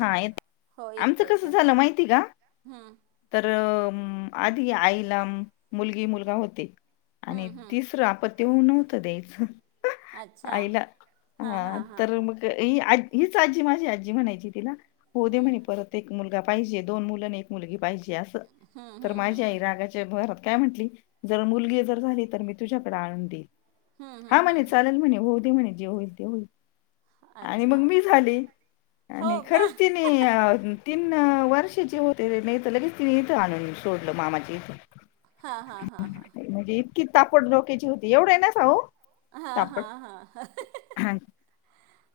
हा हो येतो आमचं कस येतोय झालं माहिती का हम्म तर म आधी आईला मुलगी मुलगा होते आणि हम्म हम्म तिसरं आपत तेव नव्हतं द्यायचं. अच्छा अला हां हां हत हां र हां मक अ [unintelligible] हीच आजी माझी आजी म्हणायची. ना होउदे हम्म म्हणे परत एक मुलगा पाहिजे दोन मुल आणि एक मुलगी पाहिजे. अस हम्म तर हम्म माझ्या आई रागाच्या भर काय म्हटली जर मुलगी जर झाली तर मी तुझ्याकडे आणून देईल. हम्म हा हम्म म्हणे हम्म. चालेल म्हणे होऊ दे म्हणे जे होईल ते होईल. आणि अच्छा मग मी झाली हो आणि का खरंच तिने हे तीन वर्षाचे होते नाही तर लगेच तिने इथं आणून सोडलं मामाचे इथून हां हां हां हां म्हणजे इतकी तापट डोक्याची होती. एवढं पण नसावं हां तापट हां हां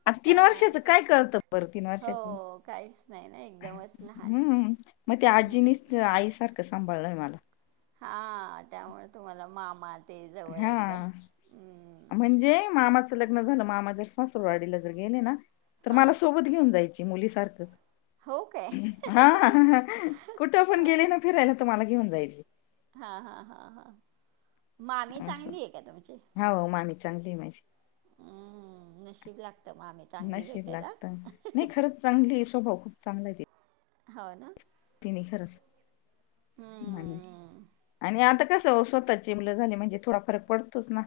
आता तीन वर्षाच हां काय कळत बरं तीन हो वर्षाच काहीच नाही ना एकदमच लहान हम्म मग ते आजीनीच आईसारखं सांभाळलंय मला हा त्यामुळे तुम्हाला मामा मच [unintelligible] हा म्हणजे मामाच लग्न झालं मामा जर सासूरवाडीला जर गेले ना तर मला हां सोबत घेऊन जायचं. मुली सारखं हो काय हा ह कुठं पण गेले हां ना फिरायला त मला घेऊन जायचे. हां हां हां हां. मामी चांगली आहे का तुमची हो मामी चांगली माझी हम्म नशीब लागतं मामी चांगली नशीब भेटायला लागत नाही खरंच चांगली स्वभाव खूप चांगला ते हो ना तिने [unintelligible] खरच म्ह हम्म. आणि आता कसं ओ स्वतः ची मुलं झाले म्हणजे थोडा फरक पडतोच ना.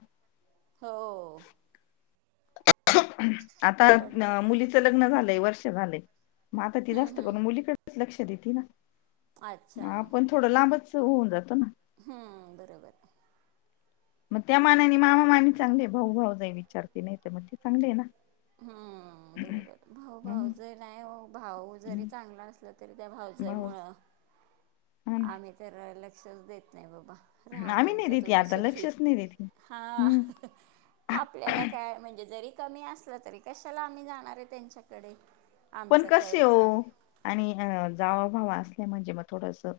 हो पडतं. आता मुलीचं लग्न झालंय वर्ष झालंय. मग ती हम्म, जास्त हम्म. करून मुलीकडेच लक्ष देती ना. अच्छा. ह आपण थोडं लांबच. होऊन जात ना. हम्म बरोबर. मग त्या मानाने मामा मामी चांगले भाऊ भाऊजय विचारते नाही तर मग ते चांगले ना. हम्म बरोबर भाऊ हम्म भाऊजय नाही भाऊ जरी हम्म, चांगला असला तरी त्या भाऊजय भाऊ मुळ. हा आम्ही तर. लक्ष चं देत नाही बाबा. ना राहा आम्ही नाही तुमच देते तुम्ही आता सुखी लक्षच नाही देते हा हम्म आपल्याला काय म्हणजे जरी. कमी असत. तरी कशाला आम्ही जाणार आहे त्यांच्याकडे. पण आमचं कसे कर हो चांग आणि अ जाव भावा. म्हणजे मग थोडंसं.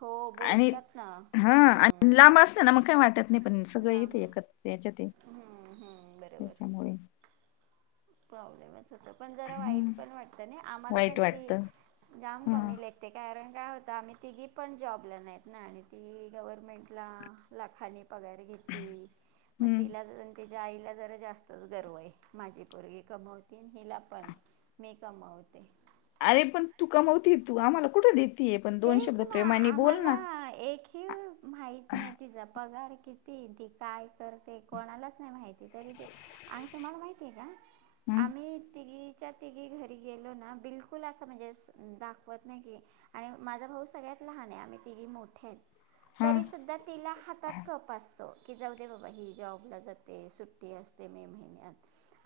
हो आणि बोलतात ना. हा आणि हम्म. लांब असला ना मग काही वाटत नाही पण सगळ लांब इथे एकत याच्यात हम्म, हम्म. त्याच्यामुळे. ले [inaudible] [unintelligible] होतं पण जरा वाईट हम्म पण वाटतं नाही आम्हाला वाईट पण ती वाटत हा जाम कमी लेखते त कारण. काय होतं आम्ही तिघी पण जॉबला नाहीत ना आणि ती गव्हर्मेंटला ला लाखाने. पगार घेती मग हम्म. तिला. माझ्या आईला जरा जास्तच गर्व आहे माझी. पोरगी कमवती हिला पण मी कमवते. अरे पण तू कमवते तू आम्हाला कुठं देत. तेय पण दोन शब्द प्रेमाने बोल ना. कि माहित नाही तिचा पगार किती ती काय करते कोणालाच नाही माहिती तरी ते आणि तुम्हाला माहितीय का. हम्म आम्ही तिघी. च्या तिघी घरी गेलो ना बिलकुल असं म्हणजे दाखवत नाही कि. आणि माझा भाऊ सगळ्यात लहान आहे आम्ही तिघे मोठ्या आहेत. हा तरी सुुद्धा तिला हातात कप असतो. तो की जाऊ दे बाबा ही जॉबला जाते सुट्टी असते मे महिन्यात.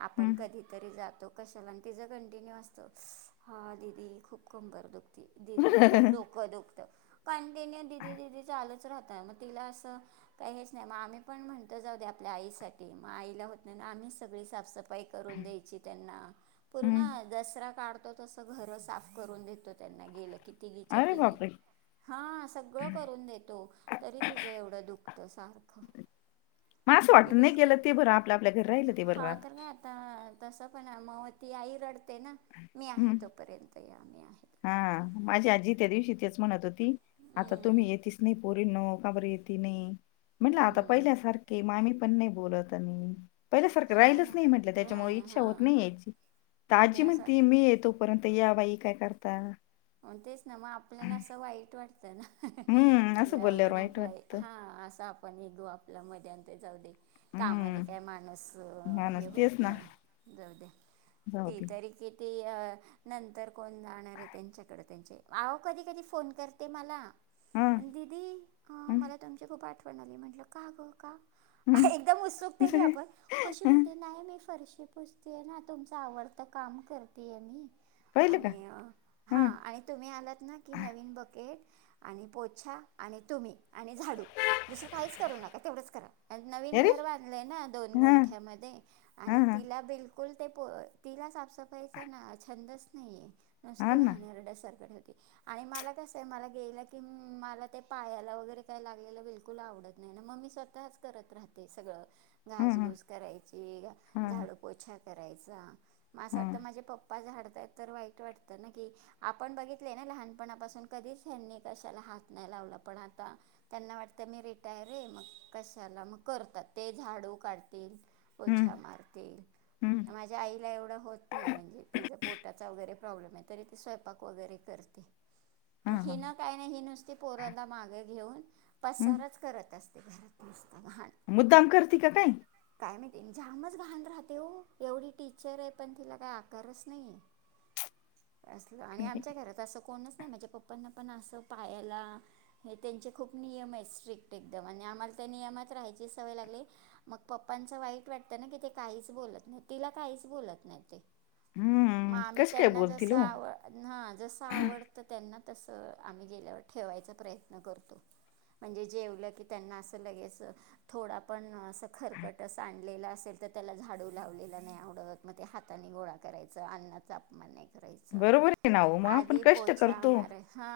आपण हम्म कधीतरी जातो. का तिज कंटिन्यू असत हा दीदी खूप कंबर दुख- ते दीदी. खूप डोक दुखत कंटिन्यू दीदी दीदी चालत. राहत मग तिला अस काही हेच नाही म आम्ही पण म्हणत जाऊ दे आपल्या आई साठी मग आईला होत नाही आम्ही सगळी साफसफाई करून द्यायची. त्यांना पूर्ण हम्म दसरा काढतो तस घर साफ करून देतो त्यांना गेलं की. तिघीच्या अरे तिघी बापरे! हा सगळं करून देतो तरी तिचं एवढं दुखत सारखं. मला असं ती वाटत नाही बिलकुल केलं ते बर आपल्या आपल्या घरी राहिल ते हा राहत. तर काय आता तसं पण मग ती आई रडते ना. मी आहे हम्म. तोपर्यंत या मी आहे हा तोपर्यंत. माझी आजी त्या दिवशी तेच म्हणत होती. आता हम्म तुम्ही येेतीच नाही पोरीनो. का? बर येती नाही. म्हणलं आता हम्म पहिल्यासारखे मामी नाही. पण नाही बोलावतानी. पहिल्यासारखं हा राहिलच ना नाही. म्हंटलं राय त्याच्यामुळे इच्छा हां होत नाही हां याची त ते आजी म्हणती. असं ती वाटतं मी ये तोपर्यंत. या बाई! काय करता? म तेच ना मग आपल्याला असं वाईट वाटत. हम्म असं बोलल्यावर कीण वाईट आपला वाटत हा असा आपण एक गो- मध्ये आंत जाऊदे. कामाने हम्म काही माणसं, हे माणूस तेच होत ना नाही जाऊदे ती जाऊदे तरी किती? अ नंतर कोण? त्यांच्याकड त्यांचे कधी? कधी? फोन करते मला हा आणि दीदी हा, मला तुमची खूप आठवण- म्हणाली म्हटलं का गं का? [unintelligible] हम्म एकदम उत्सुकते आपण कशी? म्हणते नाही मी फर- ही पुसतीय ना तुमच आवडत काम करतेय मी? पाहिलं का आणि हा आणि तुम्ही आलात ना की नवीन ब- केट आणि पोछा आणि तुम्ही. आणि झाडू दुसरं काहीच करू नका तेवढंच करा नवीन अरे घर बांधलं आहे ना दोन हा गुंठ्यामध्ये हा आणि हा तिला बिलकु कुल ते तिला साफसफाईचा छंदच नाहीये. हा ते ना घाणारडे सारखं राह आणि मला कसं गेल की मला ते आणि मला कसं पायाला वगैरे काय लागलेलं बिलकुल आवडत नाही ना मग मी स्वतःच करत राहते सगळं. हा हा घासगूस करायची हा झाडू पोछा करायचा. मग असं हा वाटतं माझे प पप्पा झाडताय तर वाईट वाट की आपण बघितले ना लहानपणापासून कधीच त्यांनी कशाला हात नाही. लावला पण आता त्यांना वाटतं मी रिटायर आहे. मग कशाला मग करतात ते झाडू काढतील. पोछा हम्म मारतील हम्म माझ्या आईला एवढं होत नाही म्हणजे तिचा पोटाचा वगैरे. प्रॉब्लेम आहे. तरी ते स्वयंपाक वगैरे करते. हा मग हा हि ना काही नाही हि नुसती पोरांना मागाय घेऊन हम्म पसारच करत असत मुद्दाम करती का काय. काम माहिती झ्यामच घाण राहते हो, एवढी टीचर आहे पण तिला काही आकारच नाही. असलं आणि आमच्या घरात असं कोणच नाही माझ्या पप्पांना पण असं पायाला, हे त्यांचे खूप नियम आहेत. स्ट्रिक्ट एकदम आणि आम्हाला त्या नियमात राहायची सवय लागली, मग पप्पांचं वाईट वाटतं ना की ते काहीच बोलत नाही. तिला काहीच बोलत नाही ते मग हम्म आम्ही कशी काय त्यांना जस बोलतील हो हा जस आवडतं त्यांना तसं आम्ही गेल्यावर ठेवायचा प्रयत्न करतो. म्हणजे, जेवलं की त्यांना असं लगेच... थोडं पण अस खरकटं सांडलेलं असेल, तर त्याला झाडू लावलेला नाही आवडत. मग ते हाताने गोळा करायचं. अन्नाचा अपमान नाही. करा बरोबर आहे ना हो मग आपण आधी कष्ट पोछा करतो म हा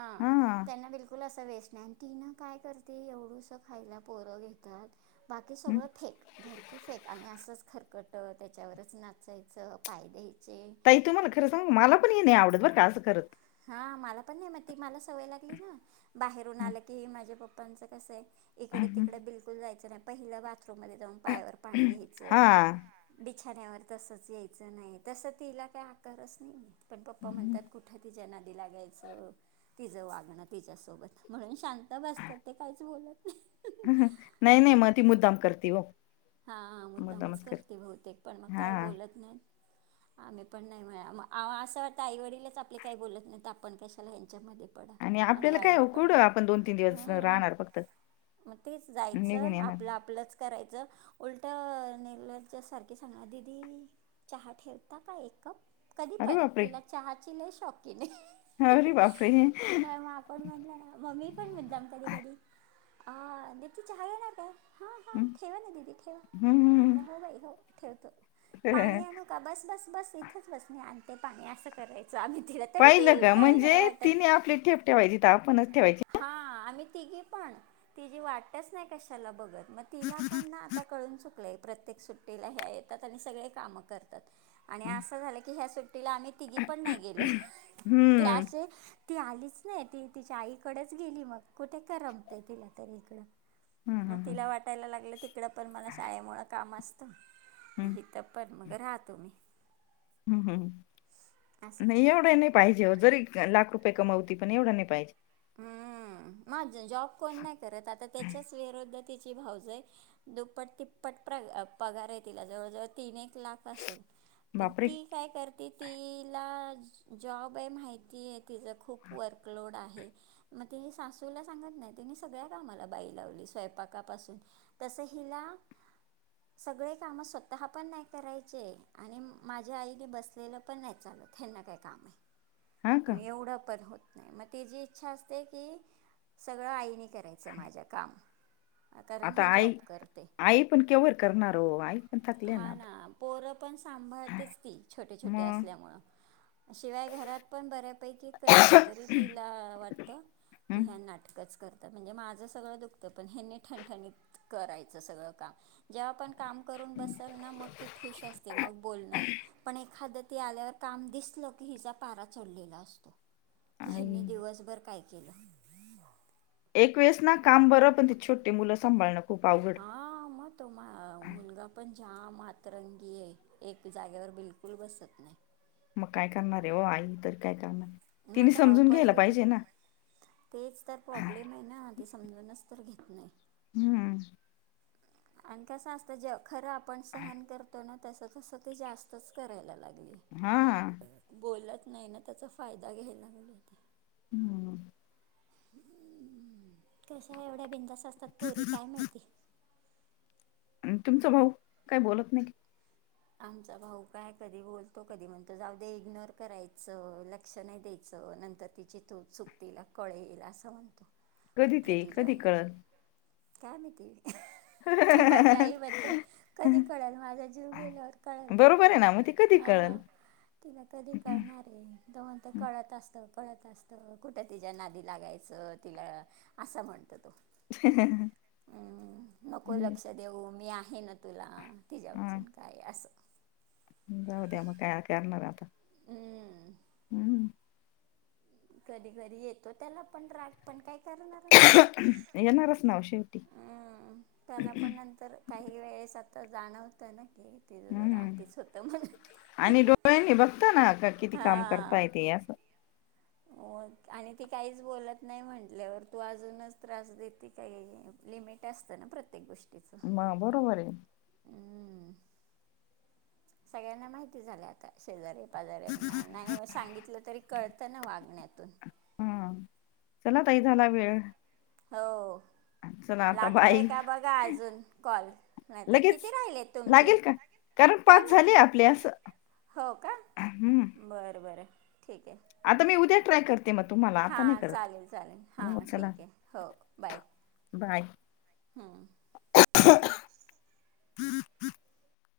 त्यांना बिलकुल अस वेच तीन काय करते एवढस खायला पोरं घेतात बाकी हम्म. सगळं फेक धरकी फेक आणि असंच खरकट त्याच्यावरच नाचायचं पाय द्यायचे ताई तुम्हाला खरं सांग मला पण ये नाही आवडत बरं का असं करत हा मला पण नाही मति मला सवय लागली ना बाहेरून हम्म. आलं की माझे पप्पा पप्पांचा कसय इकडे-तिकडे बिलकुल जायचं नाही पहिलं वा मग जाऊन पायावर पाणी घ्यायच हा. बिछाान्यावर तसच यायचं नाही तसं तिला काय आकारच नाही आहेत. पण पप्पा हम्म. म्हणतात कुठं तिच्या नदीलागायच तिचं वागणं तिच्यासोबत म्हणून शांत बसतात. ते काहीच बोलत नाही. नाही-नाही म ती मुद्दाम करती हो, हा मुद्दामच करते बहुतेक पण मग काही हा. बोलत नाही आम्ही पण नाही म्हणा असं वाटत आई वडीलच आपले काही बोलत नाही आपण कशाला प आणि आपल्याला काय वाईट हो प् कुठं आपण दोन तीन दिवस राहणार फक्त मग तेच निघून जायचं येणार आपलं आपलंच करायचं उलट नेल्याच्या सारखे सांगणार दीदी चहा ठेवता का एक कप. कधी प अरे बापरे! तिला चहाची लेस्ट रोकीने, अरे बापरे! आपण म्हटलं ना मम्मी पण मुद्दाम कधी कधी अ दीप्ती चहा घेणार काय? हां हां ठेवा ना दीदी म हम्म म्हणालं हो बाई हो ठेवतो. पाणी आणू का बस बस बस इथच बस मी आण ते पाणी असं कराय पाहिलं का म्हणजे तिनी आपली ठेप ठेवायची त आपणच ठेवायची. हा आम्ही तिघी पण तिजी वाटच नाय कशाला बघत. मग तिला पण ना आता कळून चुक लय प्रत्येक सुट्टीला ह्या येतात आणि सगळे काम करतात आणि असं झालं की ह्या सुट्टीला आम्ही तिघी पण नाही गेलो ते हम्म असे ती आलीच नाही ती तिच्या आई कडेच गेली मग कुठे करमतय तिला तरी इकडं हम्म मग हम्म तिला वाटायला लागलं तिकडं पण मला शाळेमुळ काम असतं हम्म इथ पण मग रहा तुमी हम्म हम्म. नाही एवढं ही नाही पाहिजे ओ जरी लाख रुपय ये कमवती पण एवढं नाय पाहिजे. हम्म मा जॉब कोण नाय करत आता त्याच्याच विरोधत तिची भाऊजय आहे दुप्पट तिप्पट प्र पगार आहे तिला जवळजवळ तीन एक लाख असल. पण बापरे ती काय करते. तिला जॉब ये माहिती ये तिज खूप वर्कलोड आहे. मग तिनी सासूला सांगत नाही तिने सगळ्या कामाला बाई लावली स्वयंपाकापासून तस हिला सगळे काम स्वतः पण नाय करायचे आणि माझ्या आईने बसलेलं पण नाय चालत ह्यांना काय काम आहे. हा का आणि एवढा पण होत नाय मग तिजी इच्छा असते की सगळं आईनी करायचं माझ्या काम कारण आता ही आई जॉब करते आई पण केव्हर करणार ओ आई पण थकल्या ना हा आता पोरं पण सांभाळतेच ती छोटे छोटे मग असल्यामुळ शिवाय घरात पण बऱ्यापैकी करते तरी तिला त की ह्या हम्म, नाटक कच करतात म्हणजे माझं सगळं दुखत पण ह्यांनी ठणठणीत करायचं सगळं कामं जेव्हा पण काम करून बसल ना मग ती खुश असते मग बोलणार पण एखाद ती आल्यावर काम दिसलं की हिचा पारा चढलेला असतो. की आई ह्यांनी दिवस काय केलं. एक वेळेस ना काम बरं पण ती छोटे मुलं सांभाळन हा म तो मा मुलगा पण जाम अतरंगी ये एक जागेवर बिलकुल बसत नाय. मग काय करणार आहे हो आई तरी काम हाय मग धावपळ कतीे तेच तर प्रॉब्लेम आहे ना [inaudible] हम्म. आणि कसं असतं खरं आपण सहन करतो ना त तस ते जास्तच करायला लागे हा हा. नाही ना त्याचा फायदा घ्यायला हम्म. कशा एवढ्या बिदा असतात पोरी काय माहिती तुमचं भाऊ काही बोलत नाही आमचा भाऊ काय कधी बोलतो कधी म्हणतो जाऊ दे इग्नोर करायचं लक्ष नाही द्यायचं नंतर तिची तूत् चुकतीला कळेल असं म्हणतो. कधी ते कधी कळत, का माहिती कि माझी आई म्हणते कधी कळल माझा जीव गेल. आहे ना मग ते कधी कळल. तिला कधी कळणार हाज्य दोन ते कळत असत कळत असत कुठ तिच्या नादी लागायचं तिला असं म्हणत हम्म. हाय ना तुला हा [unintelligible] जाऊ द्या मगं काय करणार आता हम्म. हम्म. कधी कधी येतो त्याला पण राग पण काय करणार आता येणारच नाव शिव हम्म त्याला पण नंतर काही वेळेस आता जाणवत नाही हम्म आणि डोळ्यांनी बघताना का किती काम करता हा येते असं आणि ती काहीच बोलत नाही म्हटल्यावर तू अजूनच त्रास देते काही लिमिट असतं ना प्रत्येक गोष्टी. मगं बरोबर आहे. हम्म. सगळ्यांना माहिती झालं आता शेजारी जऱ्यांना नाही म सांगितलं तरी कळतं ना वागण्यातून हा चला ताई झाला वेळ हो. चला आता बाय लागतोय का बघा अजून कॉल नाहीत लगेच किती राहिले तुमचे लागेल का? कारण काय पाच माती झाले आपले असं हो का हम्म बर बर आता मी उद्या ट्रय कर हा चालेल चालेल हा हो चला ठीक आहे हो बाय बाय. हम् तिर